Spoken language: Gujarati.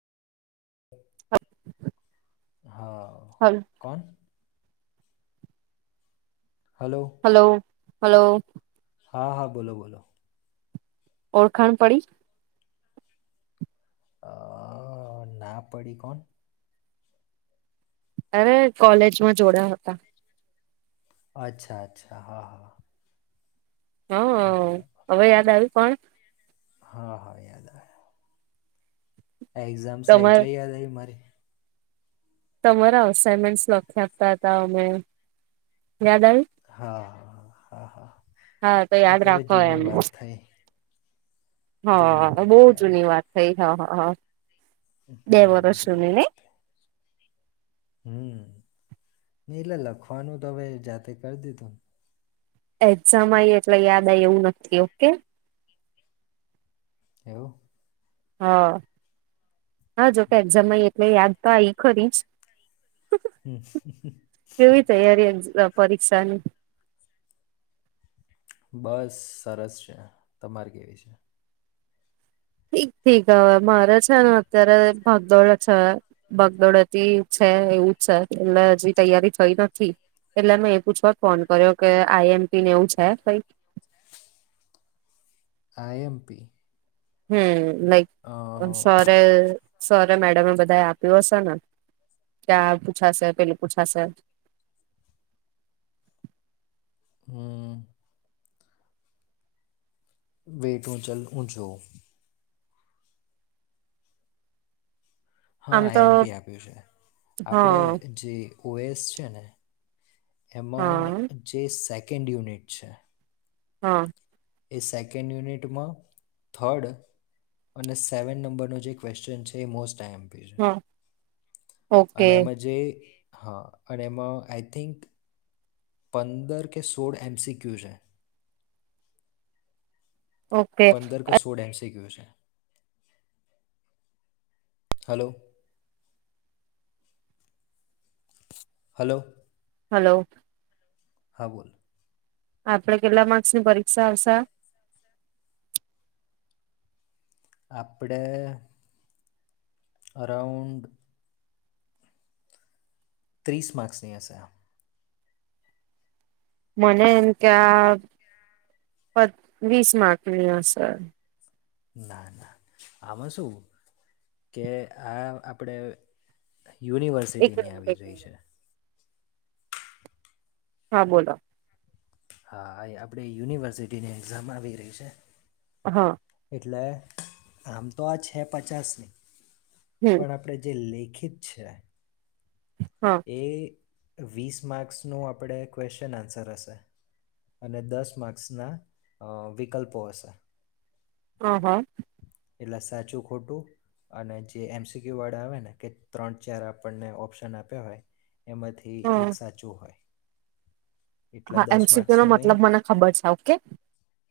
હા હા કોણ હલો હલો હલો હા હા બોલો બોલો ઓળખાણ પડી અ ના પડી કોણ અરે કોલેજમાં જોડાયા હતા અચ્છા અચ્છા હા હા હ હ બરાબર હવે યાદ આવ્યું કોણ હા હા યાદ આયા. આ એક્ઝામ્સ તમા એટલે યાદ આવી મારી. તમારા અસાઈમેન્ટ લખી આપતા હતા અમે. યાદ આવી હા હા હા હા હા તો એ યાદ હવે રાખો જૂની એમ વાત થઈ જૂની હા વાત બઉ થઈ હવે જૂની વાત થઈ. હા હા હા. બે હમ વર્ષ નું નઇ. હમ્મ એટલે લખવાનું તો હવે જાતે કર દીધું. એક્ઝામ આઈ એટલે યાદ આ એવું નથી ઓકે. [inaudible] હા હા જોકે એક્ઝામમાં એટલે યાદ તો આવી ખરી જ. હમ કેવી તૈયારી પરીક્ષાની? બસ સરસ છે તમારે કેવી છે? ઠીક ઠીક હવે મારે છે ને અત્યારે ભગદોડ છે ભગદોડતી છે એવું છે એટલે હજી તૈયારી થઈ નથી એટલે મેં એ પૂછવા ફોન કર્યો કે આઈ એમપીને એવું છે કઈ? આઈ એમ પી. હમ્મ. નઈ ઓમ સરે એ સર મેડમે બધા આપ્યું હશે ને કે પૂછાશે પેલું પૂછાશે. હમ્મ. વેટ હું ચલ હું જોઉ. હા આમ આઈ તો એમ પી આપ્યું છે હા આપણેે જે ઓ એસ છે ને. હા એમાં જેે સેક એન્ડ યુનિટ છે. હા. એ સેકન્ડ યુનિટમાં થર્ડ અને સેવન નંબરનો જે ક્વેશ્ચન છે એ મોસ્ટ આઇ એમ પી છે. હા ઓકે અને એમાં જે હા અને એમાં આઈ થિંક પંદર કે સોળ એમ સી ક્યુ છે. ઓકે પંદર કે સોડ એમ સી ક્યુ છે. હલો. હલો. હલો. હા બોલો. આપડે કેટલા માર્ક્સ ની પરીક્ષા આવશે આ. આપડે અરાઉન્ડ ત્રીસ માર્ક્સ ની હશે આ. મને એમ કે આ પ વીસ માર્કની હસે. ના ના આમાં શું કે આ આપડે એક યુનિવર્સિટીની મિનિટ આવી એક રહી મિનિટ છે. હા બોલો. હા આપણે યુનિવર્સિટીની એક્ઝામ આવી રહી છે. હા. એટલે આમ તો આ છે પચાસની હમ પણ આપણેે જે લે [unintelligible] હા એ વીસ માર્ક્સનું આપણે ક્વેશ્ચન આન્સર હશે. હ હ. એટલે સાચું ખોટું અને જ એમસિક્યુ આવે ને એ ત્રણ ચાર આપણે ઓપ્શન હથા એમાંથી હ એક સાચું એટલે હા દસ એમસીક્યુ નો માર્ક્સનું એ મતલબ મને ખબર છે ઓકે.